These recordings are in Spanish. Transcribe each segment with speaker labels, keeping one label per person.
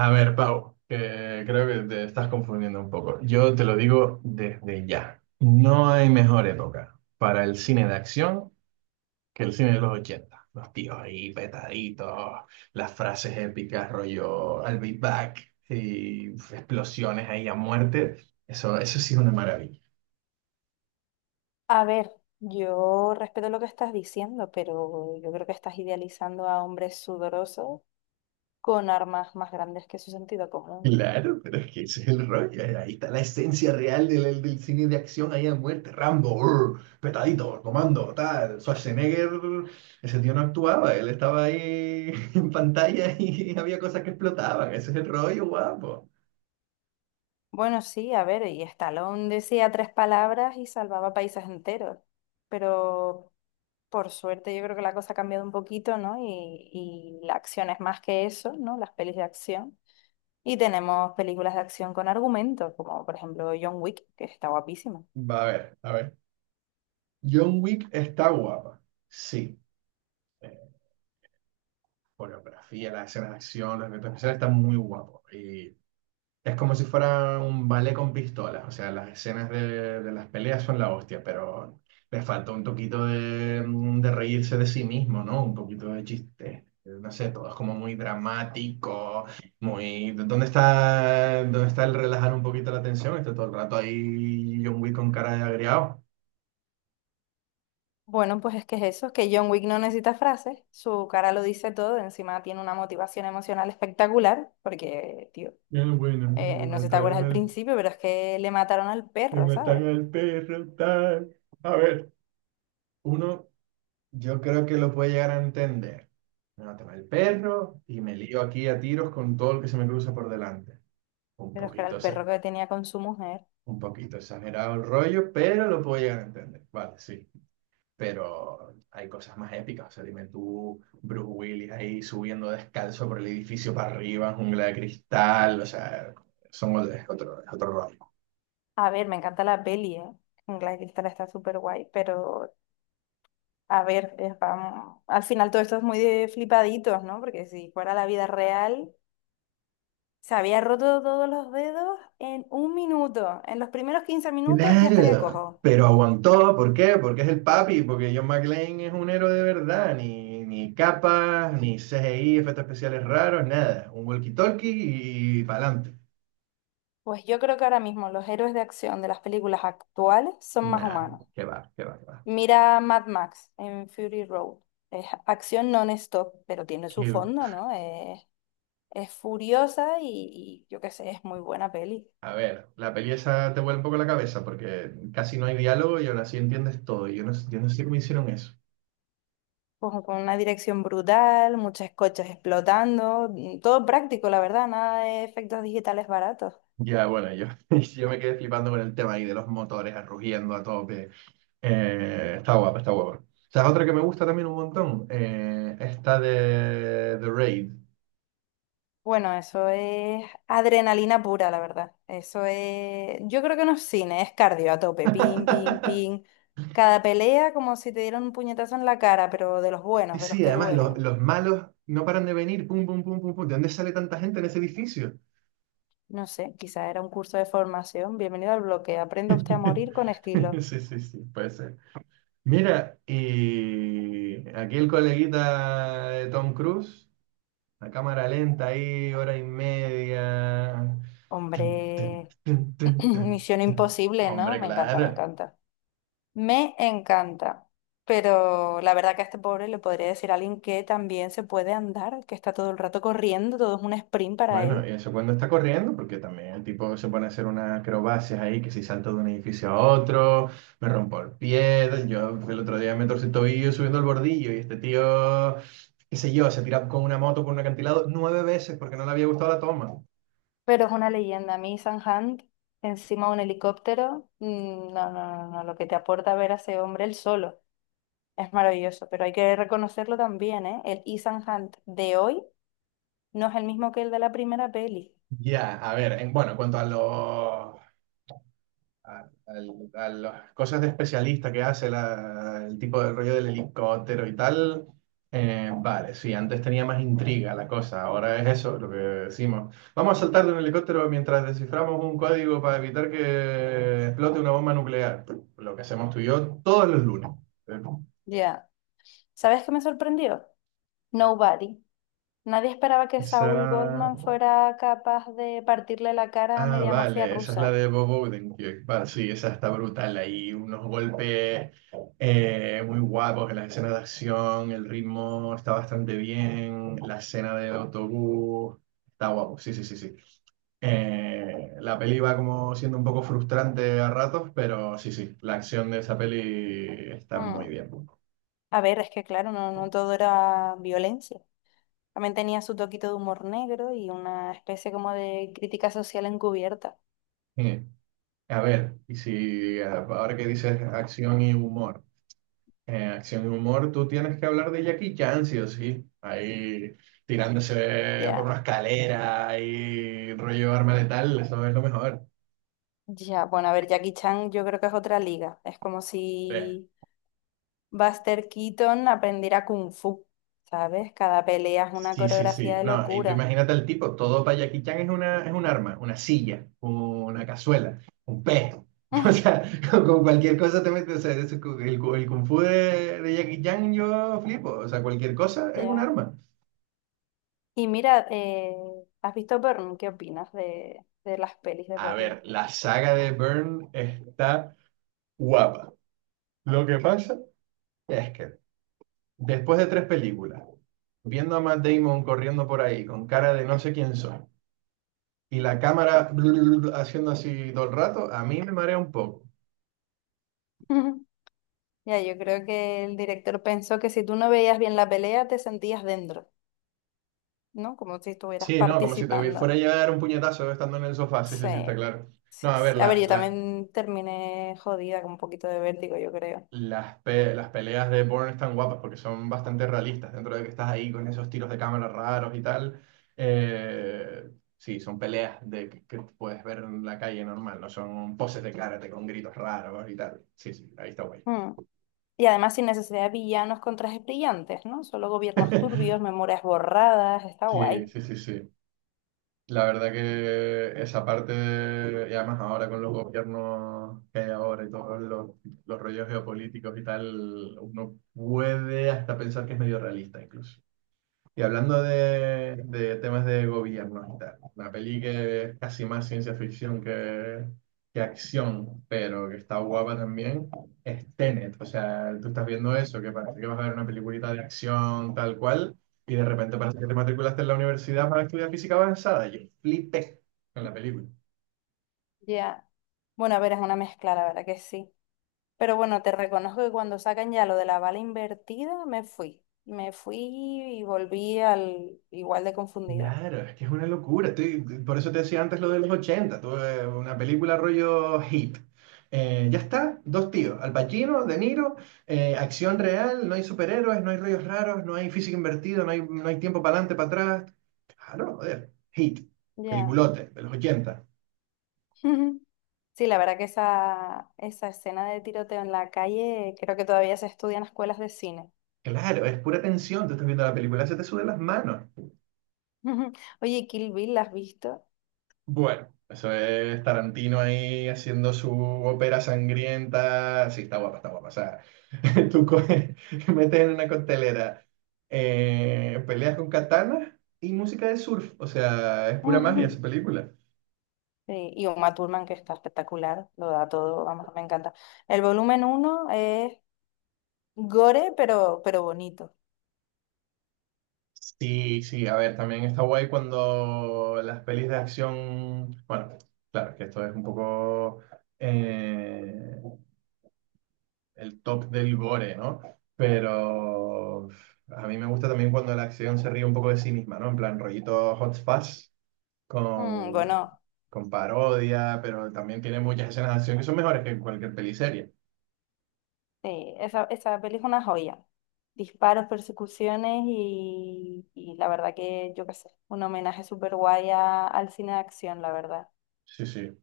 Speaker 1: A ver, Pau, que creo que te estás confundiendo un poco. Yo te lo digo desde ya. No hay mejor época para el cine de acción que el cine de los 80. Los tíos ahí petaditos, las frases épicas, rollo I'll be back y explosiones ahí a muerte. Eso sí es una maravilla.
Speaker 2: A ver, yo respeto lo que estás diciendo, pero yo creo que estás idealizando a hombres sudorosos con armas más grandes que su sentido común.
Speaker 1: Claro, pero es que ese es el rollo. Ahí está la esencia real del cine de acción ahí a muerte. Rambo, urr, petadito, comando, tal. Schwarzenegger, ese tío no actuaba, él estaba ahí en pantalla y había cosas que explotaban. Ese es el rollo, guapo.
Speaker 2: Bueno, sí, a ver, y Stallone decía tres palabras y salvaba países enteros, pero por suerte yo creo que la cosa ha cambiado un poquito, ¿no? Y la acción es más que eso, ¿no? Las pelis de acción. Y tenemos películas de acción con argumentos, como por ejemplo John Wick, que está guapísima.
Speaker 1: Va a ver, a ver. John Wick está guapa. Sí. Eh, Coreografía, las escenas de acción, los efectos especiales están muy guapos. Es como si fuera un ballet con pistolas, o sea, las escenas de las peleas son la hostia, pero le falta un poquito de reírse de sí mismo, ¿no? Un poquito de chiste. No sé, todo es como muy dramático, muy ¿dónde está, dónde está el relajar un poquito la tensión? Está todo el rato ahí John Wick con cara de agriado.
Speaker 2: Bueno, pues es que es eso, que John Wick no necesita frases, su cara lo dice todo, encima tiene una motivación emocional espectacular, porque, tío,
Speaker 1: Bueno,
Speaker 2: no sé si te acuerdas al principio, pero es que le mataron al
Speaker 1: me
Speaker 2: perro, ¿sabes?
Speaker 1: mataron al perro, tal. A ver, uno yo creo que lo puede llegar a entender. Me mata el perro y me lío aquí a tiros con todo lo que se me cruza por delante. Un
Speaker 2: Pero es que era
Speaker 1: poquito,
Speaker 2: el perro
Speaker 1: exa-
Speaker 2: que tenía con su mujer.
Speaker 1: un poquito exagerado el rollo, pero lo puedo llegar a entender. Vale, sí. Pero hay cosas más épicas. O sea, dime tú, Bruce Willis ahí subiendo descalzo por el edificio para arriba, en jungla de cristal. O sea, son otro, es otro, es otro rollo.
Speaker 2: A ver, me encanta la peli, ¿eh? Claro Cristal está súper guay, pero a ver, al final todo esto es muy de flipaditos, ¿no? Porque si fuera la vida real, se había roto todos los dedos en un minuto, en los primeros 15 minutos ya estaría
Speaker 1: Claro,
Speaker 2: cojo.
Speaker 1: pero aguantó, ¿por qué? Porque es el papi, porque John McClane es un héroe de verdad, ni capas, ni CGI, efectos especiales raros, nada. Un walkie-talkie y pa'lante.
Speaker 2: Pues yo creo que ahora mismo los héroes de acción de las películas actuales son más
Speaker 1: Nah,
Speaker 2: humanos.
Speaker 1: qué va, qué va, qué va.
Speaker 2: Mira Mad Max en Fury Road. Es acción non-stop, pero tiene su
Speaker 1: Qué-
Speaker 2: fondo, ¿no? Es furiosa y yo qué sé, es muy buena peli.
Speaker 1: A ver, la peli esa te vuelve un poco la cabeza porque casi no hay diálogo y aún así entiendes todo. Yo no sé cómo hicieron eso.
Speaker 2: Con una dirección brutal, muchas coches explotando, todo práctico, la verdad, nada de efectos digitales baratos.
Speaker 1: Ya, bueno, yo, yo me quedé flipando con el tema ahí de los motores rugiendo a tope. Está guapa, está guapa. ¿Sabes otra que me gusta también un montón? Esta de The Raid.
Speaker 2: Bueno, eso es adrenalina pura, la verdad. Eso es, yo creo que no es cine, es cardio a tope, pin, pin, pin. Cada pelea como si te dieran un puñetazo en la cara, pero de los
Speaker 1: Sí,
Speaker 2: buenos, de los
Speaker 1: sí,
Speaker 2: que
Speaker 1: además los,
Speaker 2: duelen.
Speaker 1: los malos no paran de venir, pum, pum, pum, pum, pum. ¿De dónde sale tanta gente en ese edificio?
Speaker 2: No sé, quizás era un curso de formación. Bienvenido al bloque. Aprenda usted a morir con estilo.
Speaker 1: Sí, sí, sí, puede ser. Mira, y aquí el coleguita de Tom Cruise, la cámara lenta ahí, hora y media. Tun, tun,
Speaker 2: Hombre,
Speaker 1: tun, tun, tun,
Speaker 2: misión
Speaker 1: tun.
Speaker 2: imposible, ¿no?
Speaker 1: Hombre,
Speaker 2: Me encanta, me
Speaker 1: claro.
Speaker 2: encanta. Me encanta. Pero la verdad que a este pobre le podría decir a alguien que también se puede andar, que está todo el rato corriendo, todo es un sprint para
Speaker 1: Bueno, y
Speaker 2: él.
Speaker 1: eso cuando está corriendo, porque también el tipo se pone a hacer unas acrobacias ahí, que si salto de un edificio a otro, me rompo el pie, yo el otro día me torcí el tobillo subiendo el bordillo y este tío, qué sé yo, se tira con una moto por un acantilado nueve veces porque no le había gustado la toma.
Speaker 2: Pero es una leyenda. A mí, Hunt, encima de un helicóptero, mm, no, no, no, no, lo que te aporta ver a ese hombre él solo es maravilloso. Pero hay que reconocerlo también, ¿eh? El Ethan Hunt de hoy no es el mismo que el de la primera peli.
Speaker 1: Ya, a ver, bueno, en cuanto a los a las cosas de especialista que hace el tipo de rollo del helicóptero y tal. Vale, sí, antes tenía más intriga la cosa, ahora es eso lo que decimos. Vamos a saltar de un helicóptero mientras desciframos un código para evitar que explote una bomba nuclear. Lo que hacemos tú y yo todos los lunes.
Speaker 2: Ya. ¿Sabes qué me sorprendió? Nobody. Nadie esperaba que
Speaker 1: Esa
Speaker 2: Saúl Goldman fuera capaz de partirle la cara a
Speaker 1: Ah,
Speaker 2: media mafia
Speaker 1: vale, esa es la
Speaker 2: rusa.
Speaker 1: de Bob Odenkirk. Vale, sí, esa está brutal. Ahí unos golpes muy guapos en las escenas de acción, el ritmo está bastante bien, la escena del autobús está guapo. Sí, sí, sí, sí. La peli va como siendo un poco frustrante a ratos, pero sí, sí, la acción de esa peli está muy
Speaker 2: Mm.
Speaker 1: bien.
Speaker 2: A ver, es que claro, no, no todo era violencia. También tenía su toquito de humor negro y una especie como de crítica social encubierta.
Speaker 1: Eh, a ver, y si ahora que dices acción y humor. Acción y humor, tú tienes que hablar de Jackie Chan, sí o sí. Ahí tirándose por
Speaker 2: Ya,
Speaker 1: una escalera y rollo arma letal, eso es lo mejor.
Speaker 2: ya. Bueno, a ver, Jackie Chan yo creo que es otra liga. Es como
Speaker 1: Eh,
Speaker 2: si Buster Keaton aprendiera Kung Fu, ¿sabes? Cada pelea es una
Speaker 1: sí, sí, sí.
Speaker 2: coreografía de
Speaker 1: No, y tú
Speaker 2: locura.
Speaker 1: imagínate al tipo, todo para Jackie Chan es una, es un arma, una silla, una cazuela, un pez. O sea, con cualquier cosa te metes. O sea, eso- es cu- el kung fu de Jackie Chan yo flipo. O sea, cualquier cosa es un
Speaker 2: Ya.
Speaker 1: arma.
Speaker 2: Y mira, ¿has visto Burn? ¿Qué opinas de las pelis de
Speaker 1: A
Speaker 2: Burn?
Speaker 1: ver, la saga de Burn está guapa. Lo que pasa es que después de tres películas, viendo a Matt Damon corriendo por ahí con cara de no sé quién soy y la cámara haciendo así todo el rato, a mí me marea un poco.
Speaker 2: Ya, yo creo que el director pensó que si tú no veías bien la pelea, te sentías dentro, ¿no? Como si estuvieras
Speaker 1: Sí, no, como si te
Speaker 2: participando.
Speaker 1: fuera a llegar un puñetazo estando en el sofá, sí, sí,
Speaker 2: Sí,
Speaker 1: sí, está claro. No,
Speaker 2: sí,
Speaker 1: a ver,
Speaker 2: sí. A ver, yo también terminé jodida con un poquito de vértigo, yo creo.
Speaker 1: Las peleas de Bourne están guapas porque son bastante realistas, dentro de que estás ahí con esos tiros de cámara raros y tal. eh, sí, son peleas que puedes ver en la calle normal, no son poses de karate con gritos raros y tal. Sí, sí, ahí está guay.
Speaker 2: Mm. Y además sin necesidad de villanos con trajes brillantes, ¿no? Solo gobiernos turbios, memorias borradas, está
Speaker 1: Sí,
Speaker 2: guay.
Speaker 1: sí, sí, sí. La verdad que esa parte, y además ahora con los gobiernos que hay ahora y todos los rollos geopolíticos y tal, uno puede hasta pensar que es medio realista incluso. Y hablando de temas de gobierno y tal, una peli que es casi más ciencia ficción que acción, pero que está guapa también, es Tenet. O sea, tú estás viendo eso, que parece que vas a ver una peliculita de acción tal cual, y de repente parece que te matriculaste en la universidad para estudiar física avanzada. Yo flipé con la película.
Speaker 2: Ya. Bueno, a ver, es una mezcla, la verdad que sí. Pero bueno, te reconozco que cuando sacan ya lo de la bala invertida, me fui. Me fui y volví al igual de confundida.
Speaker 1: Claro, es que es una locura. Por eso te decía antes lo de los 80. Tuve una película rollo hit. Ya está, dos tíos, Al Pacino, De Niro, acción real, no hay superhéroes, no hay rollos raros, no hay física invertida, no hay tiempo para adelante, para atrás. Claro, joder, hit,
Speaker 2: Ya.
Speaker 1: peliculote de los 80.
Speaker 2: Sí, la verdad que esa escena de tiroteo en la calle creo que todavía se estudia en escuelas de cine.
Speaker 1: Claro, es pura tensión, tú estás viendo la película, se te suben las manos.
Speaker 2: Oye, Kill Bill, ¿la has visto?
Speaker 1: Bueno, eso es Tarantino ahí haciendo su ópera sangrienta. Sí, está guapa, está guapa. O sea, tú coges, metes en una costelera peleas con katanas y música de surf. O sea, es pura magia
Speaker 2: Ujú.
Speaker 1: esa película.
Speaker 2: Sí, y Uma Thurman, que está espectacular, lo da todo, vamos, me encanta. El volumen uno es gore, pero bonito.
Speaker 1: Sí, sí, a ver, también está guay cuando las pelis de acción. Bueno, claro, que esto es un poco. eh, el top del gore, ¿no? Pero a mí me gusta también cuando la acción se ríe un poco de sí misma, ¿no? En plan, rollito Hot Fuzz
Speaker 2: Mm,
Speaker 1: con,
Speaker 2: bueno,
Speaker 1: con parodia, pero también tiene muchas escenas de acción que son mejores que cualquier peliserie.
Speaker 2: sí, esa peli es una joya. Disparos, persecuciones y la verdad que, yo qué sé, un homenaje súper guay a- al cine de acción, la verdad.
Speaker 1: Sí, sí.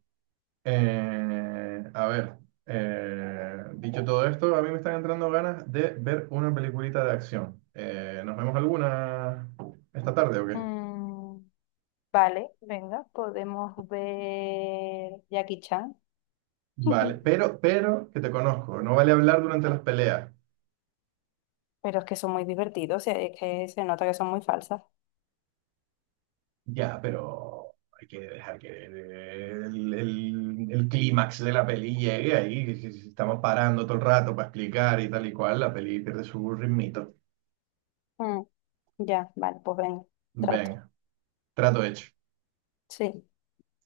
Speaker 1: A ver, dicho todo esto, a mí me están entrando ganas de ver una peliculita de acción. ¿Nos vemos alguna esta tarde o qué?
Speaker 2: Mm, vale, venga, podemos ver Jackie Chan.
Speaker 1: Vale, pero que te conozco, no vale hablar durante las peleas.
Speaker 2: Pero es que son muy divertidos, y es que se nota que son muy falsas.
Speaker 1: Ya, pero hay que dejar que el clímax de la peli llegue ahí. Que Si, si estamos parando todo el rato para explicar y tal y cual, la peli pierde su ritmito.
Speaker 2: Mm, ya, vale, pues venga, trato.
Speaker 1: Venga, trato hecho.
Speaker 2: Sí.